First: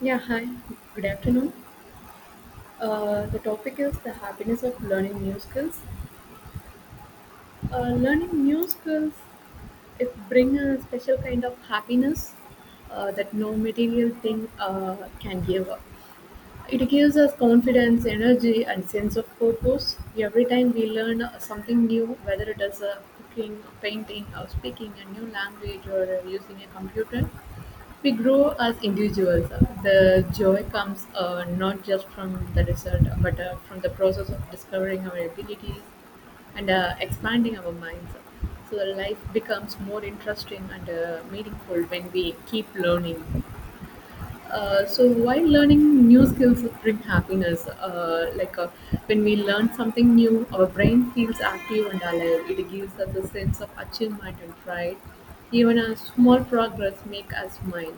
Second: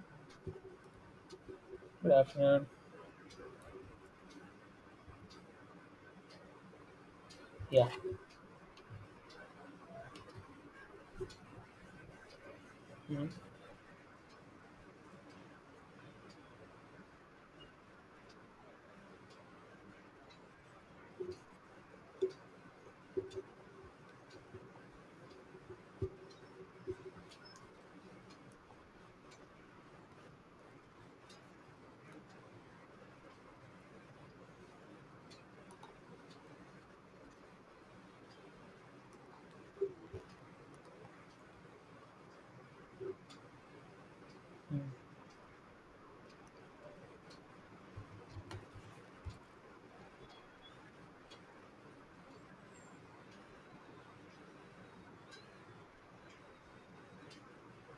Yeah, hi. Good afternoon. Good afternoon. The topic is the happiness of learning new skills. Yeah. Learning new skills it bring a special kind of happiness Mm. that no material thing can give up. It gives us confidence, energy, and sense of purpose. Every time we learn something new, whether it is cooking, painting, or speaking a new language, or using a computer, we grow as individuals. The joy comes not just from the result, but from the process of discovering our abilities and expanding our minds. So life becomes more interesting and meaningful when we keep learning. Mm. So while learning new skills bring happiness, when we learn something new, our brain feels active and alive. It gives us a sense of achievement and pride. Even a small progress make us smile.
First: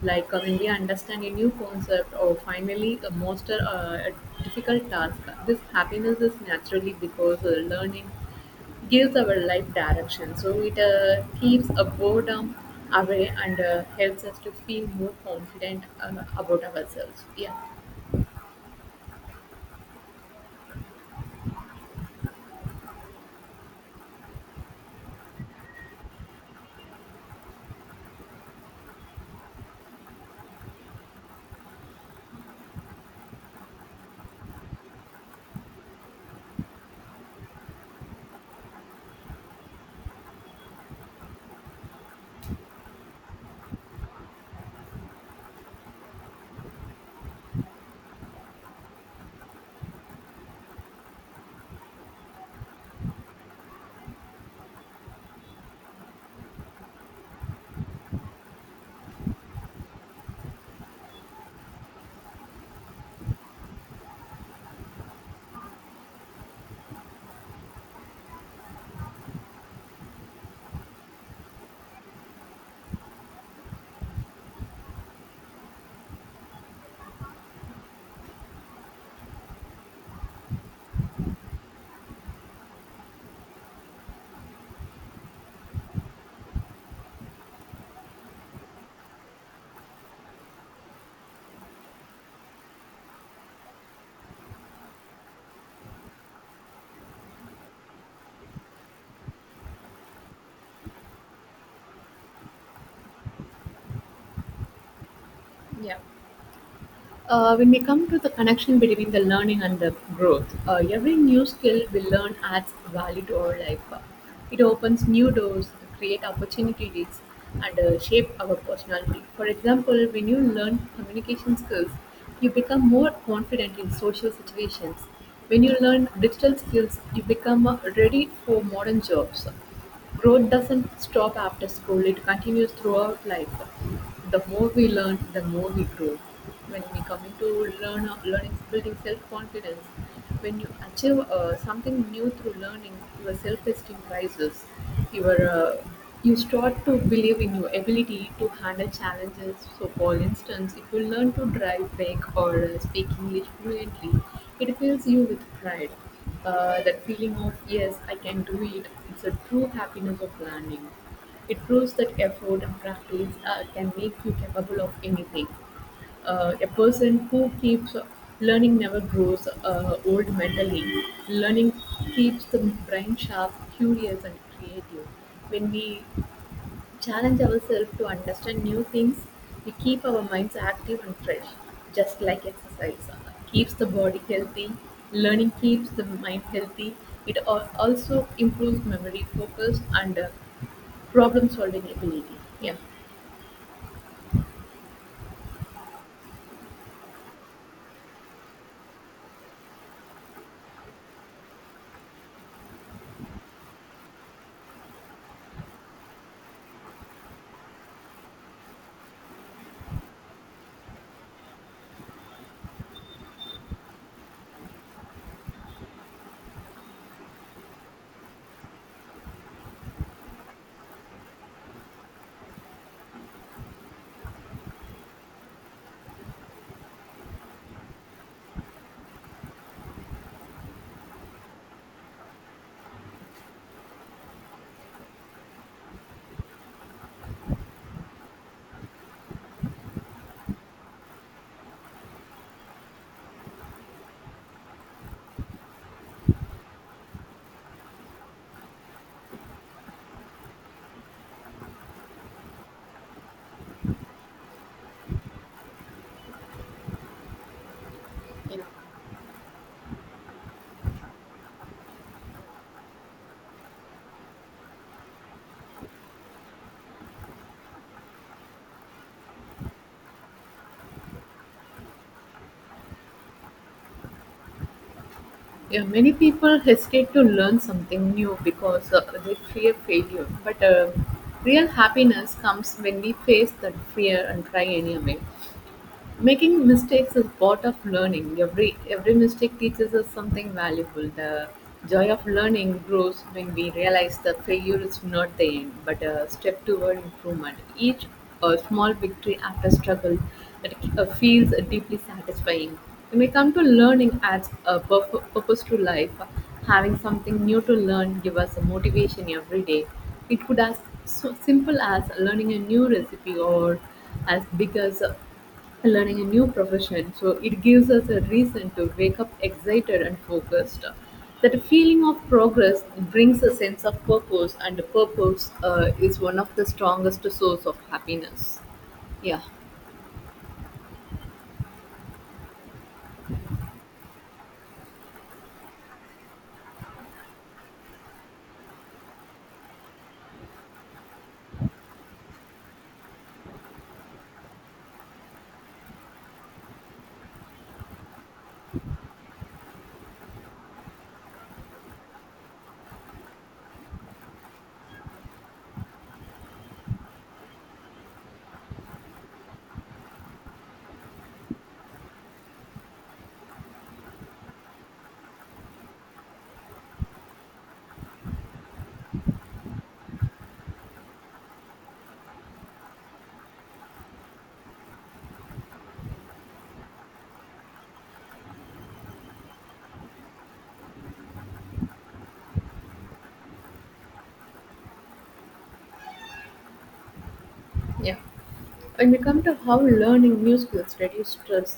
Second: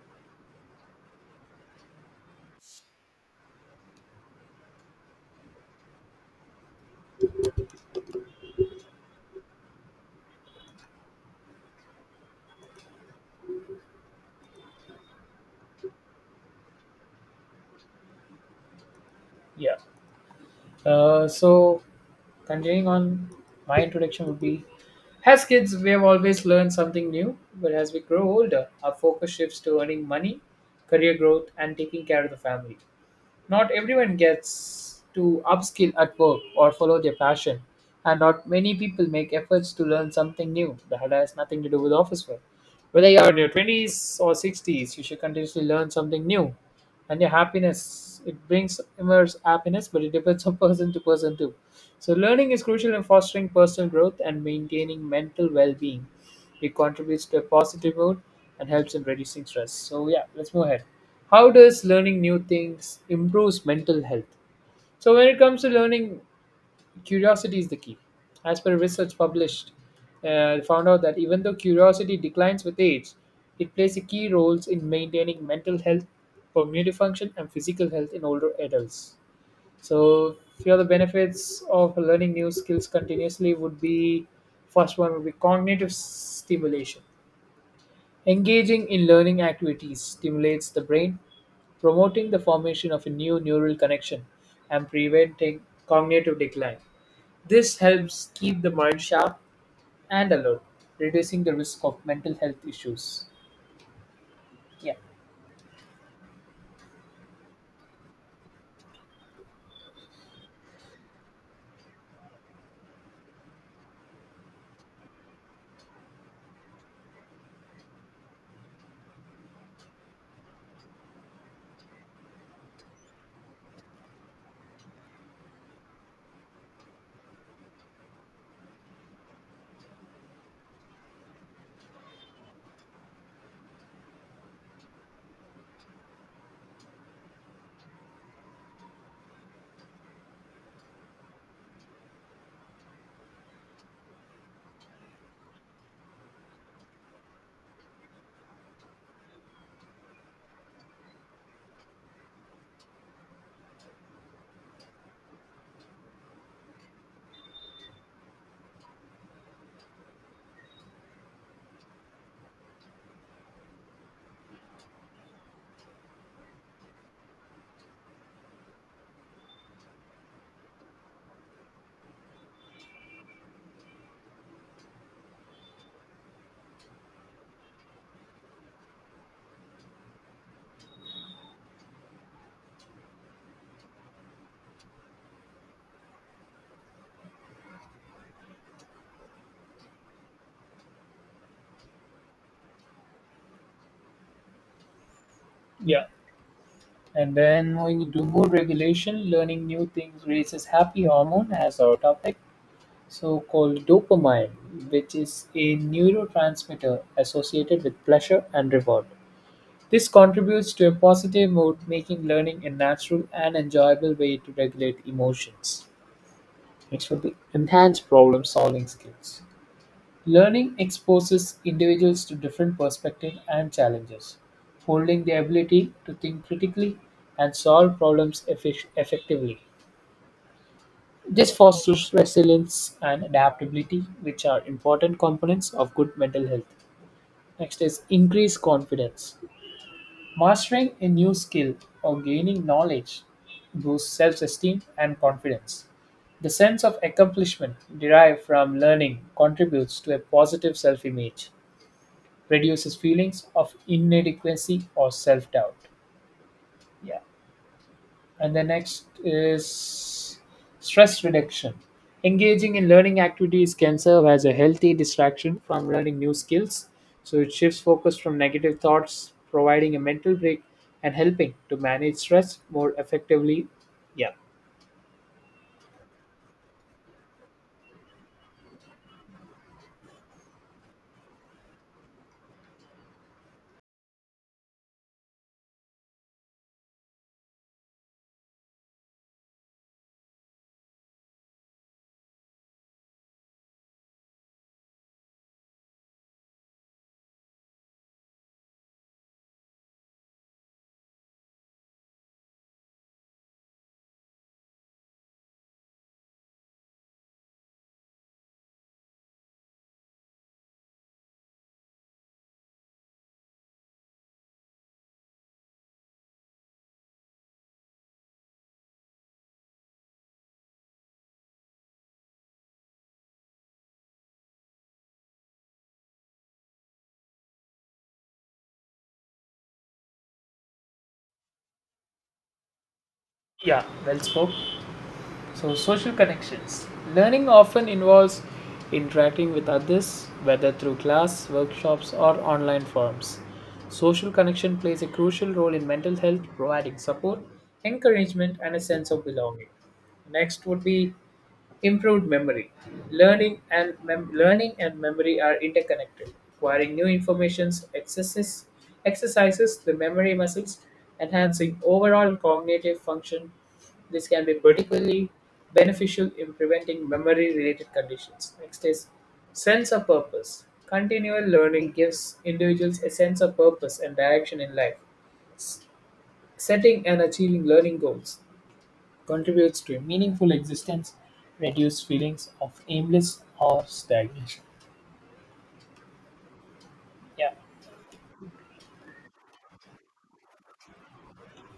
When we understand a new concept or finally master a difficult task, this happiness is naturally because learning gives our life direction. So it keeps a boredom away and helps us to feel more confident about ourselves. Yeah. Yeah. So, continuing on, my introduction would be, as kids, we have always learned something new, but as we grow older, our focus shifts to earning money, career growth, and taking care of the family. Not everyone gets to upskill at work or follow their passion, and not many people make efforts to learn something new that has nothing to do with office work. Whether you're in your 20s or 60s, you should continuously learn something new. And your happiness, it brings immense happiness, but it depends on person to person too. So, learning is crucial in fostering personal growth and maintaining mental well being. It contributes to a positive mood and helps in reducing stress. So yeah, let's move ahead. How does learning new things improves mental health? So when it comes to learning, curiosity is the key. As per research published, found out that even though curiosity declines with age, it plays a key roles in maintaining mental health, cognitive function, and physical health in older adults. So few of the benefits of learning new skills continuously would be, first one would be cognitive stimulation. Engaging in learning activities stimulates the brain, promoting the formation of a new neural connection and preventing cognitive decline. This helps keep the mind sharp and alert, reducing the risk of mental health issues. Yeah. Yeah. When we come to the connection between the learning and the growth, every new skill we learn adds value to our life. It opens new doors, create opportunities, and shape our personality. For example, when you learn communication skills, you become more confident in social situations. When you learn digital skills, you become ready for modern jobs. Growth doesn't stop after school, it continues throughout life. The more we learn, the more we grow. When we coming to learn, learning, building self-confidence, when you achieve something new through learning, your self-esteem rises. Your uh, you start to believe in your ability to handle challenges. So, for instance, if you learn to drive, bike, or speak English fluently, it fills you with pride. That feeling of, yes, I can do it, it's a true happiness of learning. It proves that effort and practice can make you capable of anything. A person who keeps learning never grows old mentally. Learning keeps the brain sharp, curious, and creative. When we challenge ourselves to understand new things, we keep our minds active and fresh, just like exercise keeps the body healthy. Learning keeps the mind healthy. It also improves memory, focus, and problem-solving ability. Yeah. Yeah. And then moving to mood regulation, learning new things releases happy hormone as our topic so called dopamine, which is a neurotransmitter associated with pleasure and reward. This contributes to a positive mood, making learning a natural and enjoyable way to regulate emotions. Next would be enhanced problem solving skills. Learning exposes individuals to different perspectives and challenges, holding the ability to think critically and solve problems effectively. This fosters resilience and adaptability, which are important components of good mental health. Next is increased confidence. Mastering a new skill or gaining knowledge boosts self esteem and confidence. The sense of accomplishment derived from learning contributes to a positive self image, reduces feelings of inadequacy or self doubt. Yeah. And you the know. next is stress reduction. Engaging in learning activities can serve as a healthy distraction from learning new skills. So it shifts focus from negative thoughts, providing a mental break and helping to manage stress more effectively. Yeah. Yeah, many people hesitate to learn something new because they fear failure. But real happiness comes when we face that fear and try anyway. Making mistakes is part of learning. Every mistake teaches us something valuable. The joy of learning grows when we realize that failure is not the end, but a step toward improvement. Each small victory after struggle that feels deeply satisfying. When we come to learning as a purpose to life, having something new to learn give us a motivation every day. It could as so simple as learning a new recipe or as big as learning a new profession, so it gives us a reason to wake up excited and focused. That feeling of progress brings a sense of purpose, and purpose is one of the strongest source of happiness. Yeah. Yeah, well spoke. So, social connections. Learning often involves interacting with others, whether through class, workshops, or online forums. Social connection plays a crucial role in mental health, providing support, encouragement, and a sense of belonging. Next would be improved memory. Learning and memory are interconnected. Acquiring new informations, accesses, exercises the memory muscles, enhancing overall cognitive function. This can be particularly beneficial in preventing memory-related conditions. Next is sense of purpose. Continual learning gives individuals a sense of purpose and direction in life. Setting and achieving learning goals contributes to a meaningful existence, reduce feelings of aimless or stagnation. Yeah. Yeah. When we come to how learning new skills reduce stress,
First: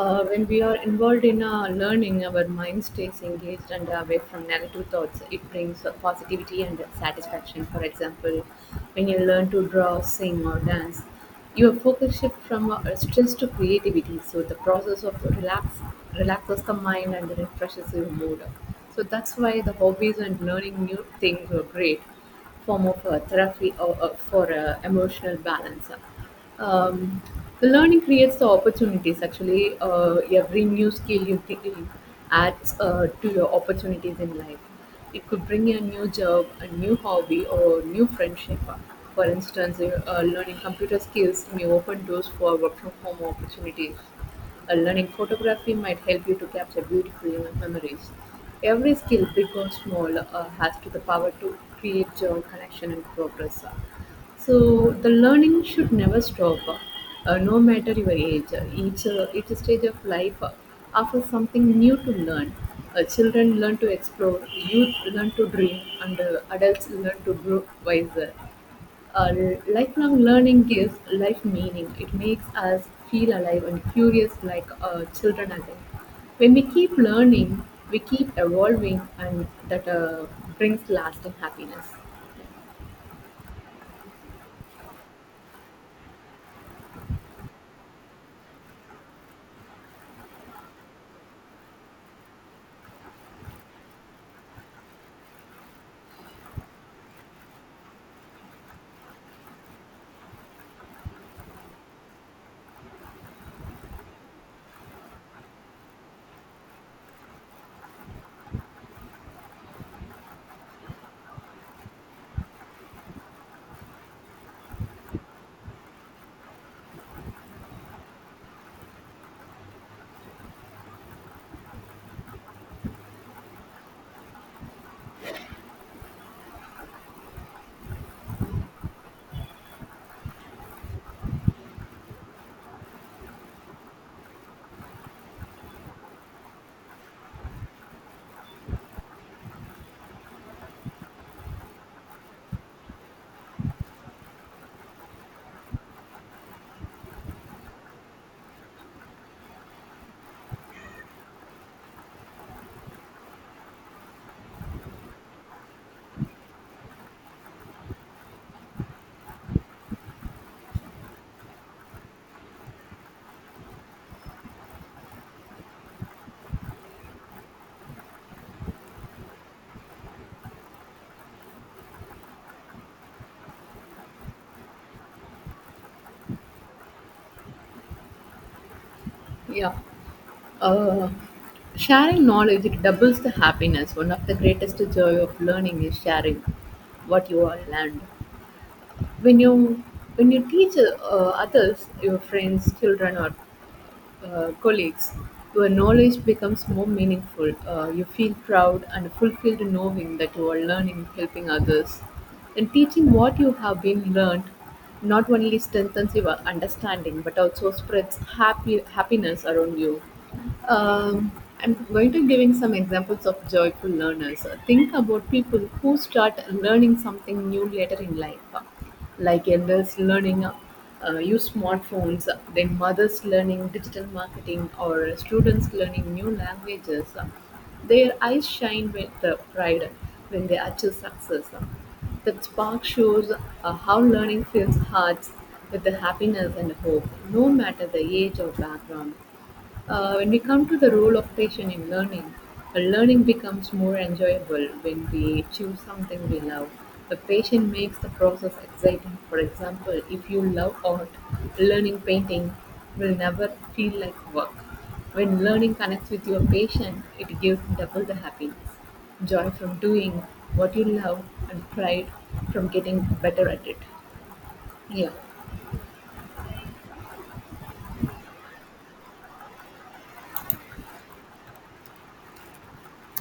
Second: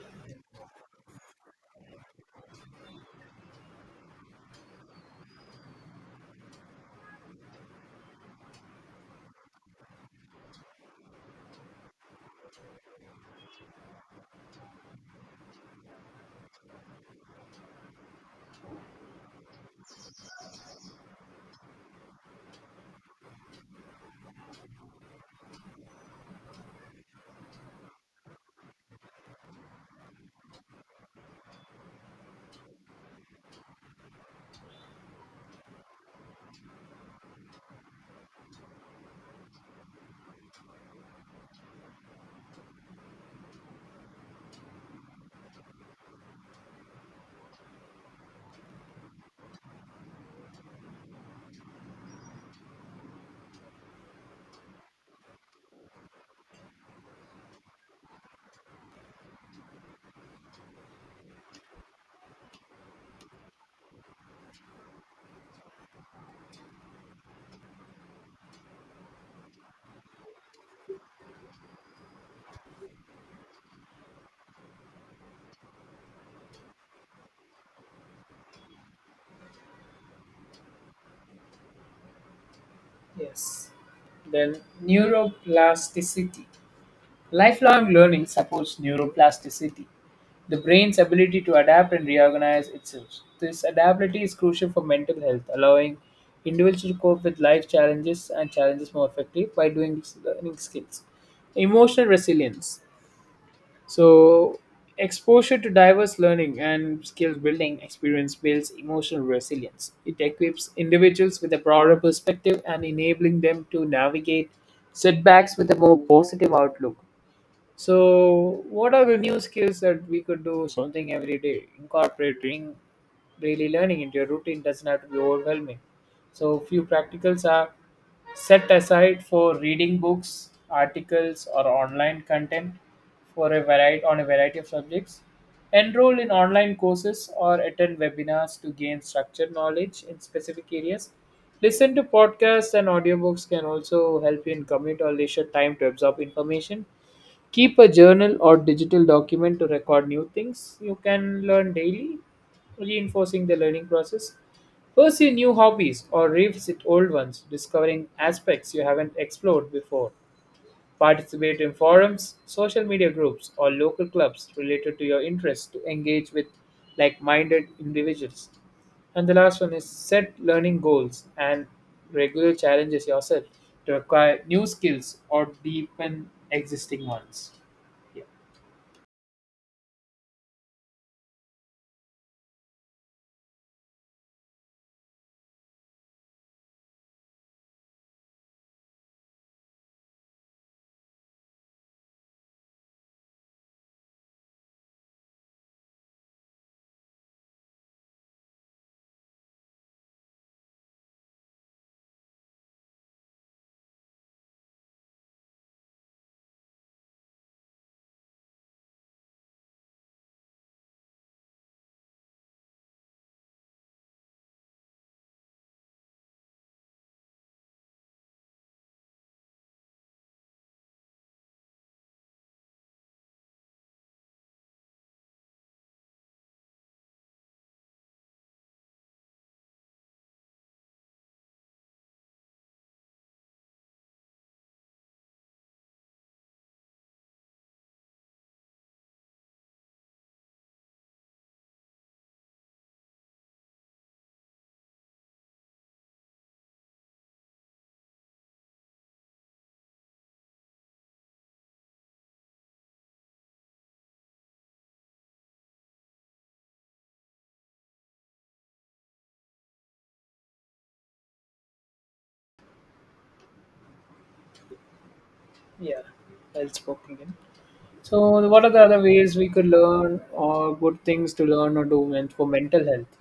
when we are involved in learning, our mind stays engaged and away from negative thoughts. It brings positivity and satisfaction. For example, when you learn to draw, sing, or dance, your focus shifts from stress to creativity. So the process of relaxes the mind and refreshes your mood. So that's why the hobbies and learning new things are great form of therapy or, for emotional balance. Um, the learning creates the opportunities. Actually, every new skill you take adds to your opportunities in life. It could bring you a new job, a new hobby, or new friendship. For instance, learning computer skills may open doors for work from home opportunities. Learning photography might help you to capture beautiful memories. Every skill, big or small, has to the power to create joy, connection, and progress. So the learning should never stop, no matter your age. Each stage of life offers something new to learn. Children learn to explore, youth learn to dream, and adults learn to grow wiser. Lifelong learning gives life meaning. It makes us feel alive and curious like children again. When we keep learning, we keep evolving, and that brings lasting happiness. Yes. Then neuroplasticity. Lifelong learning supports neuroplasticity, the brain's ability to adapt and reorganize itself. This adaptability is crucial for mental health, allowing individuals to cope with life challenges and challenges more effectively by doing learning skills. Emotional resilience. So, exposure to diverse learning and skill building experience builds emotional resilience. It equips individuals with a broader perspective and enabling them to navigate setbacks with a more positive outlook. So, what are the new skills that we could do something every day? Incorporating daily learning into your routine doesn't have to be overwhelming. So, few practicals are, set aside for reading books, articles, or online content for a variety on a variety of subjects. Enroll in online courses or attend webinars to gain structured knowledge in specific areas. Listen to podcasts and audiobooks can also help you in commute or leisure time to absorb information, keep a journal or digital document to record new things you can learn daily, reinforcing the learning process, pursue new hobbies or revisit old ones discovering aspects you haven't explored before, participate in forums, social media groups, or local clubs related to your interests to engage with like minded individuals. And the last one is set learning goals and regular challenges yourself to acquire new skills or deepen existing ones. Yeah, Yeah. Uh, sharing knowledge it doubles the happiness. One of the greatest joy of learning is sharing what you all learned. When you when you teach others, your friends, children, or colleagues, your knowledge becomes more meaningful. You feel proud and fulfilled knowing that you are learning, helping others. And teaching what you have been learned not only strengthens your understanding but also spreads happy happiness around you. Um, I'm going to giving some examples of joyful learners. Think about people who start learning something new later in life, like elders learning use smartphones, then mothers learning digital marketing, or students learning new languages. Their eyes shine with pride when they achieve success. That spark shows how learning fills hearts with the happiness and hope, no matter the age or background. When we come to the role of passion in learning, learning becomes more enjoyable when we choose something we love. The passion makes the process exciting. For example, if you love art, learning painting will never feel like work. When learning connects with your passion, it gives double the happiness, joy from doing what you love and pride from getting better at it. Yeah. yeah, well spoken. Yeah. So, what are the other ways we could learn or good things to learn or do for mental health?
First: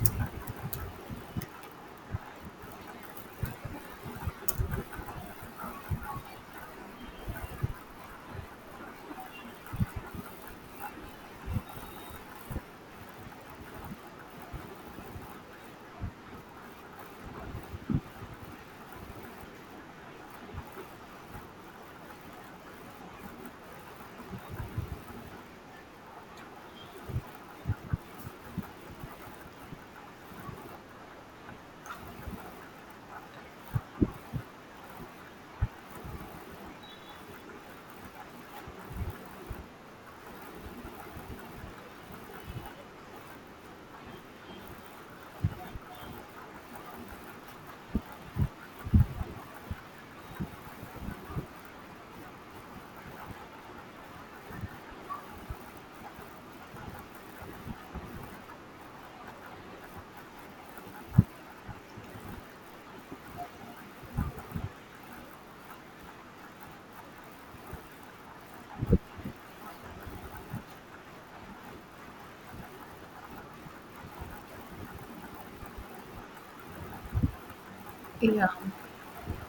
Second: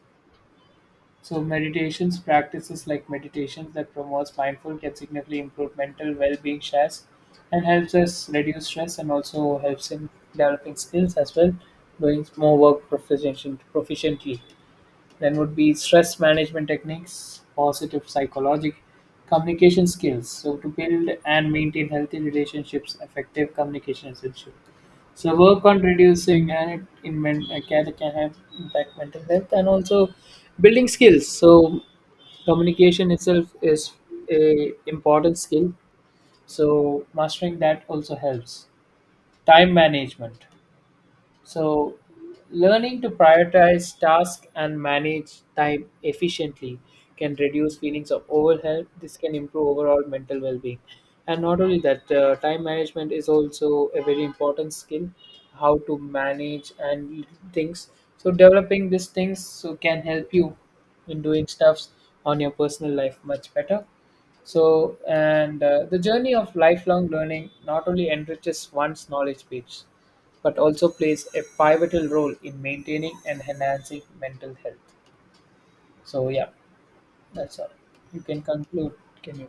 So meditations practices like meditations that promotes mindful can significantly improve mental well-being stress and helps us reduce stress and also helps in developing skills as well, doing more work proficiently. Then would be stress management techniques, positive psychology, communication skills. So to build and maintain healthy relationships, effective communication is essential. So work on reducing and it in men, can have impact mental health and also building skills. So communication itself is a important skill. So mastering that also helps. Time management. So, learning to prioritize tasks and manage time efficiently can reduce feelings of overwhelm. This can improve overall mental well being. And not only that, time management is also a very important skill, how to manage and things. So, developing these things so can help you in doing stuffs on your personal life much better. So, and the journey of lifelong learning not only enriches one's knowledge base but also plays a pivotal role in maintaining and enhancing mental health. So yeah, that's all. You can Yeah. conclude. Can you?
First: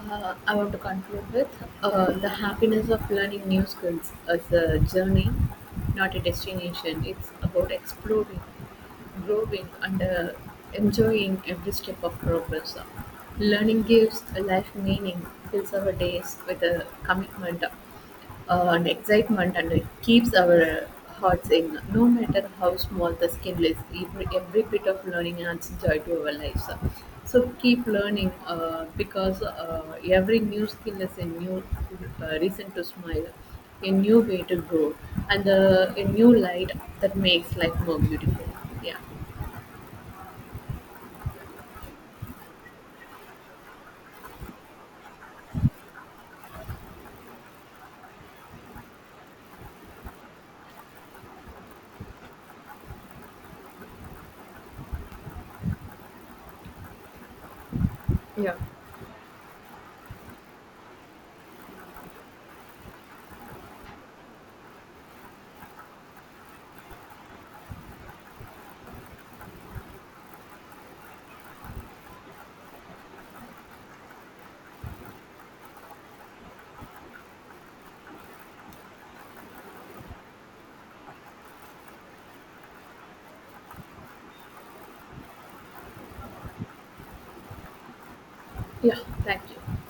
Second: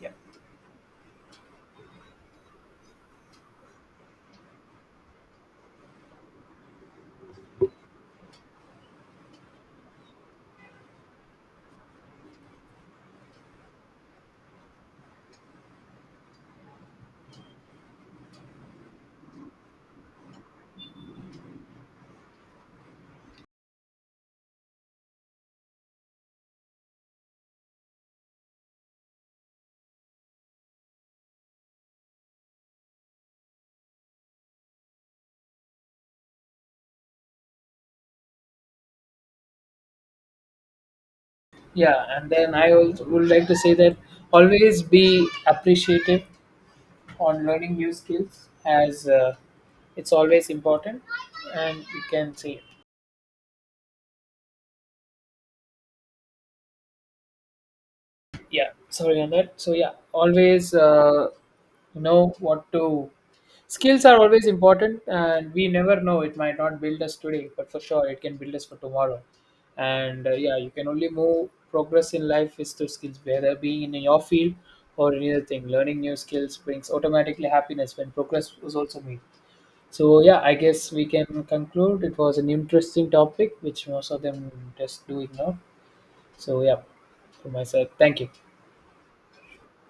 Yeah, I want to conclude with the happiness of learning new skills as a journey, not a destination. It's about exploring, growing, and enjoying every step of progress. Learning gives a life meaning, fills our days with a commitment, and excitement, and it keeps our hearts in, no matter how small the skill is. Every bit of learning adds joy to our lives. So keep learning, because every new skill is a new reason to smile, a new way to grow, and a new light that makes life more beautiful. Yeah. yeah. And then I also would like to say that always be appreciative on learning new skills, as it's always important, and you can say Yeah. yeah, sorry on that. So yeah, always know what to, skills are always important and we never know, it might not build us today but for sure it can build us for tomorrow. And yeah, you can only move progress in life is through skills, whether being in your field or any other thing. Learning new skills brings automatically happiness when progress was also made. So yeah, I guess we can conclude, it was an interesting topic which most of them just do ignore. So yeah, from my side, thank you. yeah thank you.